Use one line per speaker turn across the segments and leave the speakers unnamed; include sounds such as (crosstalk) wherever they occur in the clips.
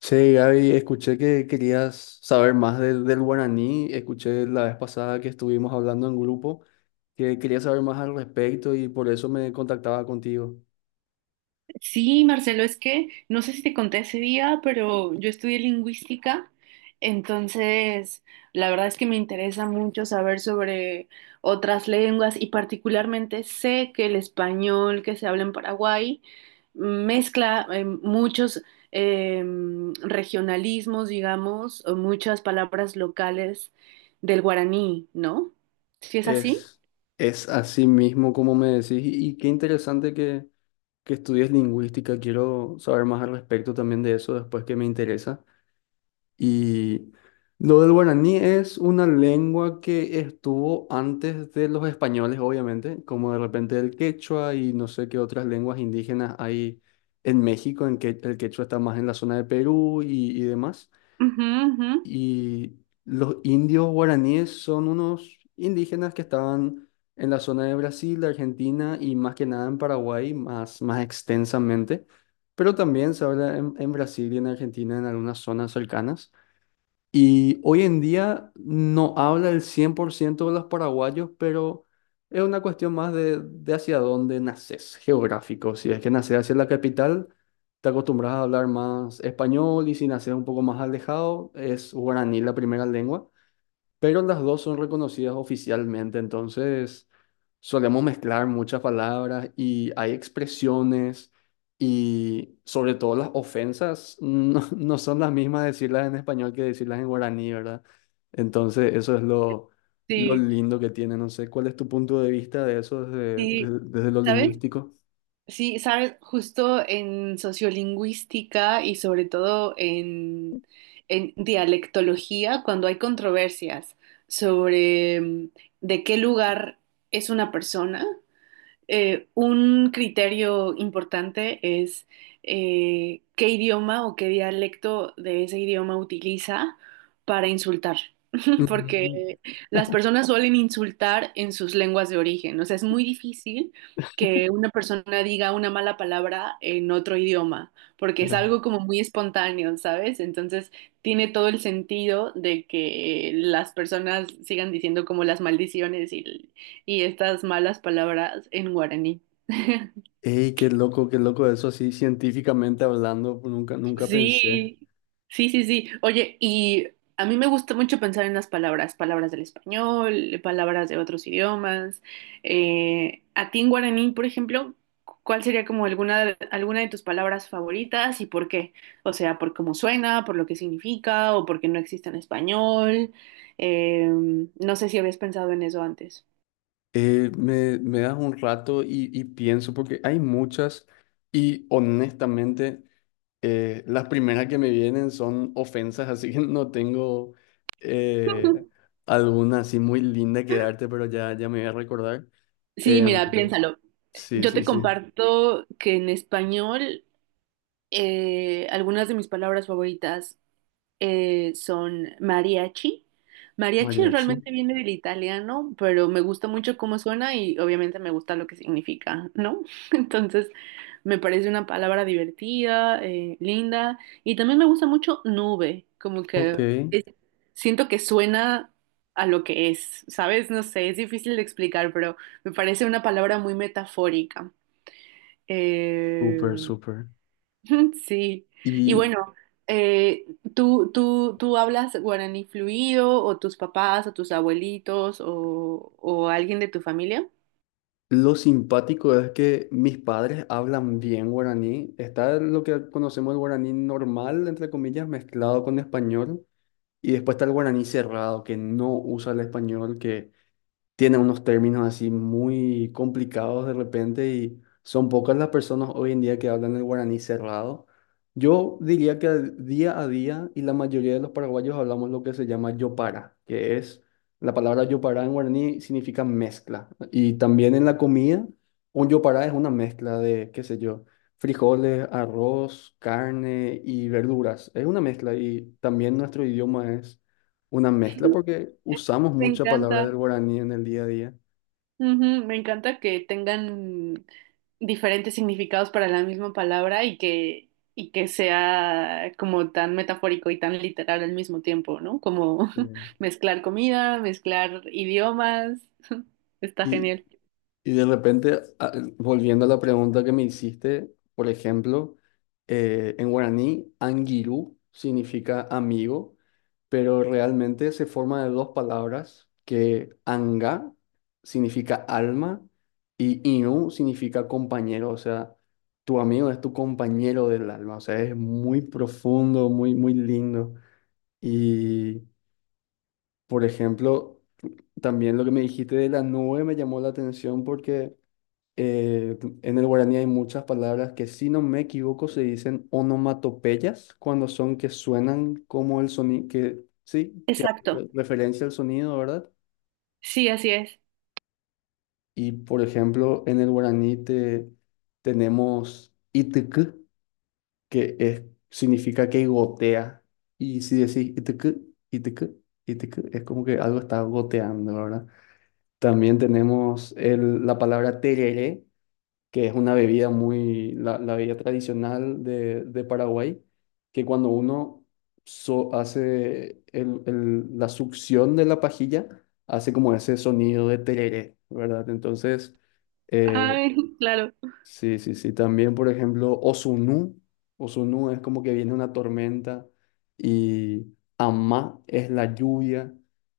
Che, Gaby, escuché que querías saber más del guaraní. Escuché la vez pasada que estuvimos hablando en grupo que querías saber más al respecto y por eso me contactaba contigo.
Sí, Marcelo, es que no sé si te conté ese día, pero yo estudié lingüística, entonces la verdad es que me interesa mucho saber sobre otras lenguas y particularmente sé que el español que se habla en Paraguay mezcla muchos eh, regionalismos, digamos, o muchas palabras locales del guaraní, ¿no? ¿Sí es así?
Es, es así mismo como me decís y qué interesante que estudies lingüística. Quiero saber más al respecto también de eso después que me interesa. Y lo del guaraní es una lengua que estuvo antes de los españoles, obviamente, como de repente el quechua y no sé qué otras lenguas indígenas hay en México, en que el quechua está más en la zona de Perú y demás.
Ujú, ujú.
Y los indios guaraníes son unos indígenas que estaban en la zona de Brasil, de Argentina y más que nada en Paraguay, más, más extensamente, pero también se habla en Brasil y en Argentina en algunas zonas cercanas. Y hoy en día no habla el 100% de los paraguayos, pero es una cuestión más de hacia dónde naces, geográfico. Si es que naces hacia la capital, te acostumbras a hablar más español y si naces un poco más alejado, es guaraní la primera lengua, pero las dos son reconocidas oficialmente, entonces solemos mezclar muchas palabras y hay expresiones y sobre todo las ofensas, no, (laughs) no son las mismas decirlas en español que decirlas en guaraní, ¿verdad? Entonces eso es lo
Sí,
lindo que tiene, no sé, ¿cuál es tu punto de vista de eso
sí.
desde lo
¿Sabes?
lingüístico?
Sí, sabes, justo en sociolingüística y sobre todo en dialectología, cuando hay controversias sobre de qué lugar es una persona, un criterio importante es qué idioma o qué dialecto de ese idioma utiliza para insultar, (laughs)
Mm,
porque las personas suelen insultar en sus lenguas de origen. O sea, es muy difícil que una persona diga una mala palabra en otro idioma, porque es
la-
algo como muy espontáneo, ¿sabes? Entonces tiene todo el sentido de que las personas sigan diciendo como las maldiciones y estas malas palabras en guaraní. (laughs)
Ey, qué loco eso, así científicamente hablando, nunca, nunca pensé.
Sí, sí, sí, sí. Oye, y a mí me gusta mucho pensar en las palabras, palabras del español, palabras de otros idiomas. A ti en guaraní, por ejemplo, ¿cuál sería como alguna, alguna de tus palabras favoritas y por qué? O sea, por cómo suena, por lo que significa o porque no existe en español. No sé si habías pensado en eso antes.
Me das un rato y pienso, porque hay muchas y honestamente las primeras que me vienen son ofensas, (laughs) así que no tengo eh,
(laughs)
alguna así muy linda que darte, pero ya, ya me voy a recordar.
Sí,
Em,
mira, piénsalo.
sí,
Yo te
sí, sí.
comparto que en español algunas de mis palabras favoritas son mariachi. Mariachi
Mariachi.
realmente viene del italiano, pero me gusta mucho cómo suena y obviamente me gusta lo que significa, ¿no? (laughs) Entonces, me parece una palabra divertida, linda, y también me gusta mucho nube, como
Ok,
que es- siento que suena a lo que es, ¿sabes? No sé, es difícil de explicar, pero me parece una palabra muy metafórica.
súper,
Eh,
súper.
(laughs) Sí, y
Y
bueno, eh, ¿Tú hablas guaraní fluido o tus papás o tus abuelitos o alguien de tu familia?
lo simpático es que mis padres hablan bien guaraní. Está lo que conocemos el guaraní normal, entre comillas, mezclado con español. Y después está el guaraní cerrado, que no usa el español, que tiene unos términos así muy complicados de repente y son pocas las personas hoy en día que hablan el guaraní cerrado. Yo diría que día a día y la mayoría de los paraguayos hablamos lo que se llama yopara, que es la palabra yopara en guaraní significa mezcla. Y también en la comida, un yopara es una mezcla de, qué sé yo, frijoles, arroz, carne y verduras. Es una mezcla y también nuestro idioma es una mezcla
(laughs)
porque usamos
Me
mucha palabra
encanta.
del guaraní en el día a día.
Ujú, me encanta que tengan diferentes significados para la misma palabra y que sea como tan metafórico y tan literal al mismo tiempo, ¿no? Como
Eh,
(laughs) mezclar comida, mezclar idiomas. (laughs) Está
Y,
genial.
y de repente, volviendo a la pregunta que me hiciste, por ejemplo, en guaraní, angiru significa amigo, pero realmente se forma de dos palabras, que anga significa alma y inu significa compañero, o sea, tu amigo es tu compañero del alma, o sea, es muy profundo, muy, muy lindo. Y por ejemplo, también lo que me dijiste de la nube me llamó la atención porque en el guaraní hay muchas palabras que, si no me equivoco, se dicen onomatopeyas cuando son que suenan como el sonido, que sí,
Exacto.
referencia al sonido, ¿verdad?
Sí, así es.
Y por ejemplo, en el guaraní tenemos itk, que es, significa que gotea. Y si decís itk, itk, itk, es como que algo está goteando, ¿verdad? También tenemos la palabra tereré, que es una bebida muy, la bebida tradicional de Paraguay, que cuando uno hace la succión de la pajilla, hace como ese sonido de tereré, ¿verdad? Entonces, eh,
Ay, (laughs) claro.
sí, sí, sí. También, por ejemplo, Osunú. Osunú es como que viene una tormenta y Amá es la lluvia.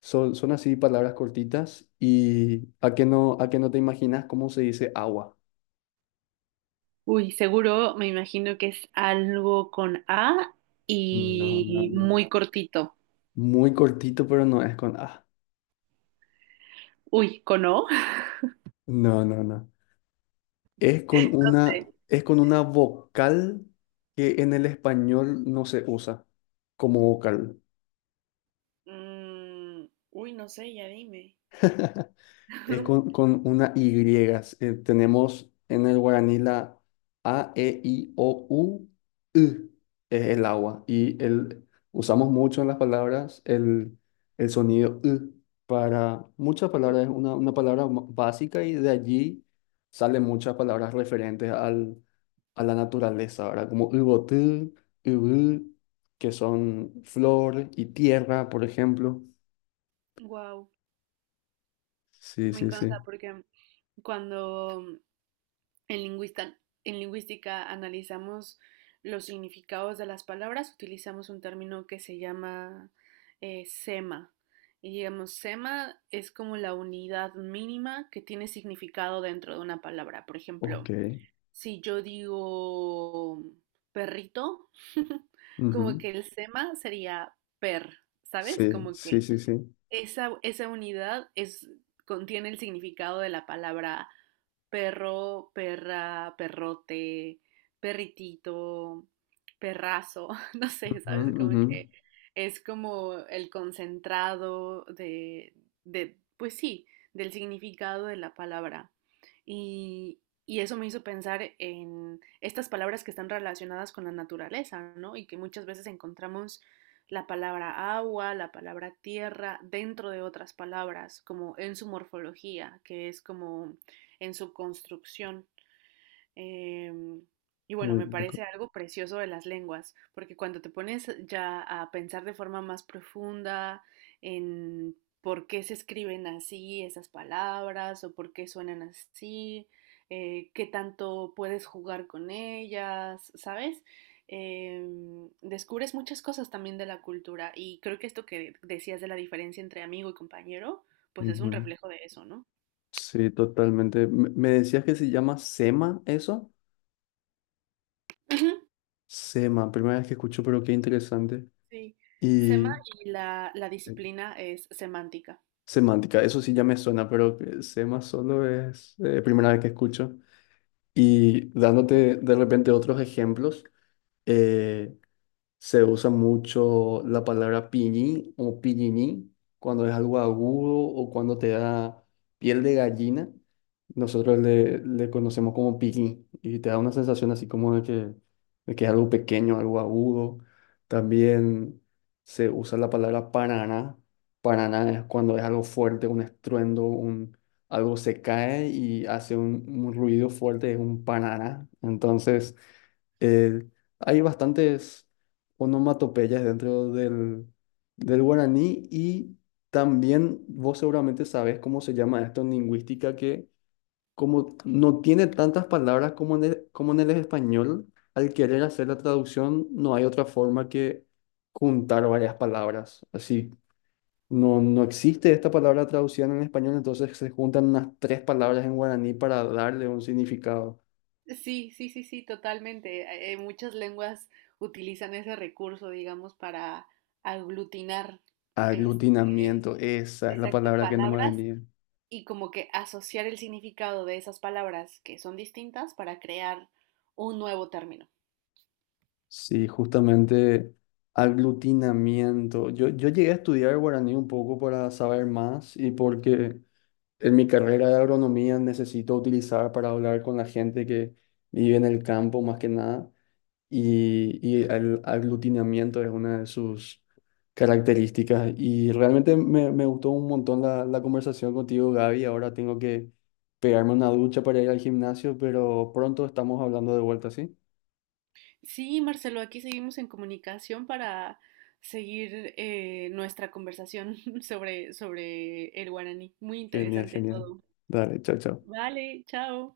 Son, son así palabras cortitas. ¿Y a qué no te imaginas cómo se dice agua?
Uy, seguro me imagino que es algo con A
No, no,
y
no.
muy cortito.
Muy cortito, pero no es con A.
Uy, ¿con O?
No, no, no. Es con una,
(laughs)
es con una vocal que en el español no se usa como vocal.
Mm, uy, no sé, ya dime.
(laughs) Es
(laughs)
con una Y. Tenemos en el guaraní la A, E, I, O, U, U. Es el agua. Usamos mucho en las palabras el sonido U para muchas palabras. Es una palabra básica y de allí salen muchas palabras referentes a la naturaleza, ¿verdad? Como Ubotú, Ubú, que son flor y tierra, por ejemplo.
Wow,
Sí,
me
sí,
encanta
sí.
porque cuando En, lingüista- en lingüística analizamos los significados de las palabras, utilizamos un término que se llama sema. Y digamos, sema es como la unidad mínima que tiene significado dentro de una palabra. Por
Ok.
ejemplo, si yo digo perrito, (laughs) como
Ujú.
que el sema sería per, ¿sabes?
Sí,
Como que
sí, sí, sí.
esa unidad es, contiene el significado de la palabra perro, perra, perrote, perritito, perrazo, (laughs) no sé,
Ujú,
¿sabes? Como
ujú.
que es como el concentrado de, pues sí, del significado de la palabra. Y, y eso me hizo pensar en estas palabras que están relacionadas con la naturaleza, ¿no? Y que muchas veces encontramos la palabra agua, la palabra tierra, dentro de otras palabras, como en su morfología, que es como en su construcción. Em, y bueno,
Muy
me
loco.
parece algo precioso de las lenguas, porque cuando te pones ya a pensar de forma más profunda en por qué se escriben así esas palabras o por qué suenan así, qué tanto puedes jugar con ellas, ¿sabes? Em, descubres muchas cosas también de la cultura y creo que esto que decías de la diferencia entre amigo y compañero, pues es un
Ujú.
reflejo de eso, ¿no?
Sí, totalmente. Me decías que se llama SEMA eso.
Ujú.
SEMA, primera vez que escucho, pero qué interesante.
Sí, sema
Y
la
sí.
disciplina es semántica.
Semántica, eso sí ya me suena, pero que SEMA solo es, primera vez que escucho. Y
Sí,
dándote de repente otros ejemplos, eh, se usa mucho la palabra pillín o pillinín cuando es algo agudo o cuando te da piel de gallina. Nosotros le conocemos como pillín y te da una sensación así como de que es algo pequeño, algo agudo. También se usa la palabra paraná. Paraná es cuando es algo fuerte, un estruendo, un, algo se cae y hace un ruido fuerte, es un paraná. Entonces… Eh, hay bastantes onomatopeyas dentro del, del guaraní y también vos seguramente sabes cómo se llama esto en lingüística, que como no tiene tantas palabras como en el español, al querer hacer la traducción no hay otra forma que juntar varias palabras. Así, no, no existe esta palabra traducida en español, entonces se juntan unas tres palabras en guaraní para darle un significado.
sí, sí, sí, sí, totalmente. Muchas lenguas utilizan ese recurso, digamos, para aglutinar, este,
Aglutinamiento, esa es la
exacto,
palabra que no me
palabras
venía.
y como que asociar el significado de esas palabras que son distintas para crear un nuevo término.
Sí, justamente aglutinamiento. Yo llegué a estudiar guaraní un poco para saber más y porque en mi carrera de agronomía necesito utilizar para hablar con la gente que vive en el campo más que nada. Y, y el aglutinamiento es una de sus características. Y realmente me gustó un montón la conversación contigo, Gaby. Ahora tengo que pegarme una ducha para ir al gimnasio, pero pronto estamos hablando de vuelta, ¿sí?
Sí, Marcelo, aquí seguimos en comunicación para seguir nuestra conversación (laughs) sobre, sobre el guaraní. Muy
Genial,
interesante
genial.
todo.
Dale, chao, chao.
Vale, chao.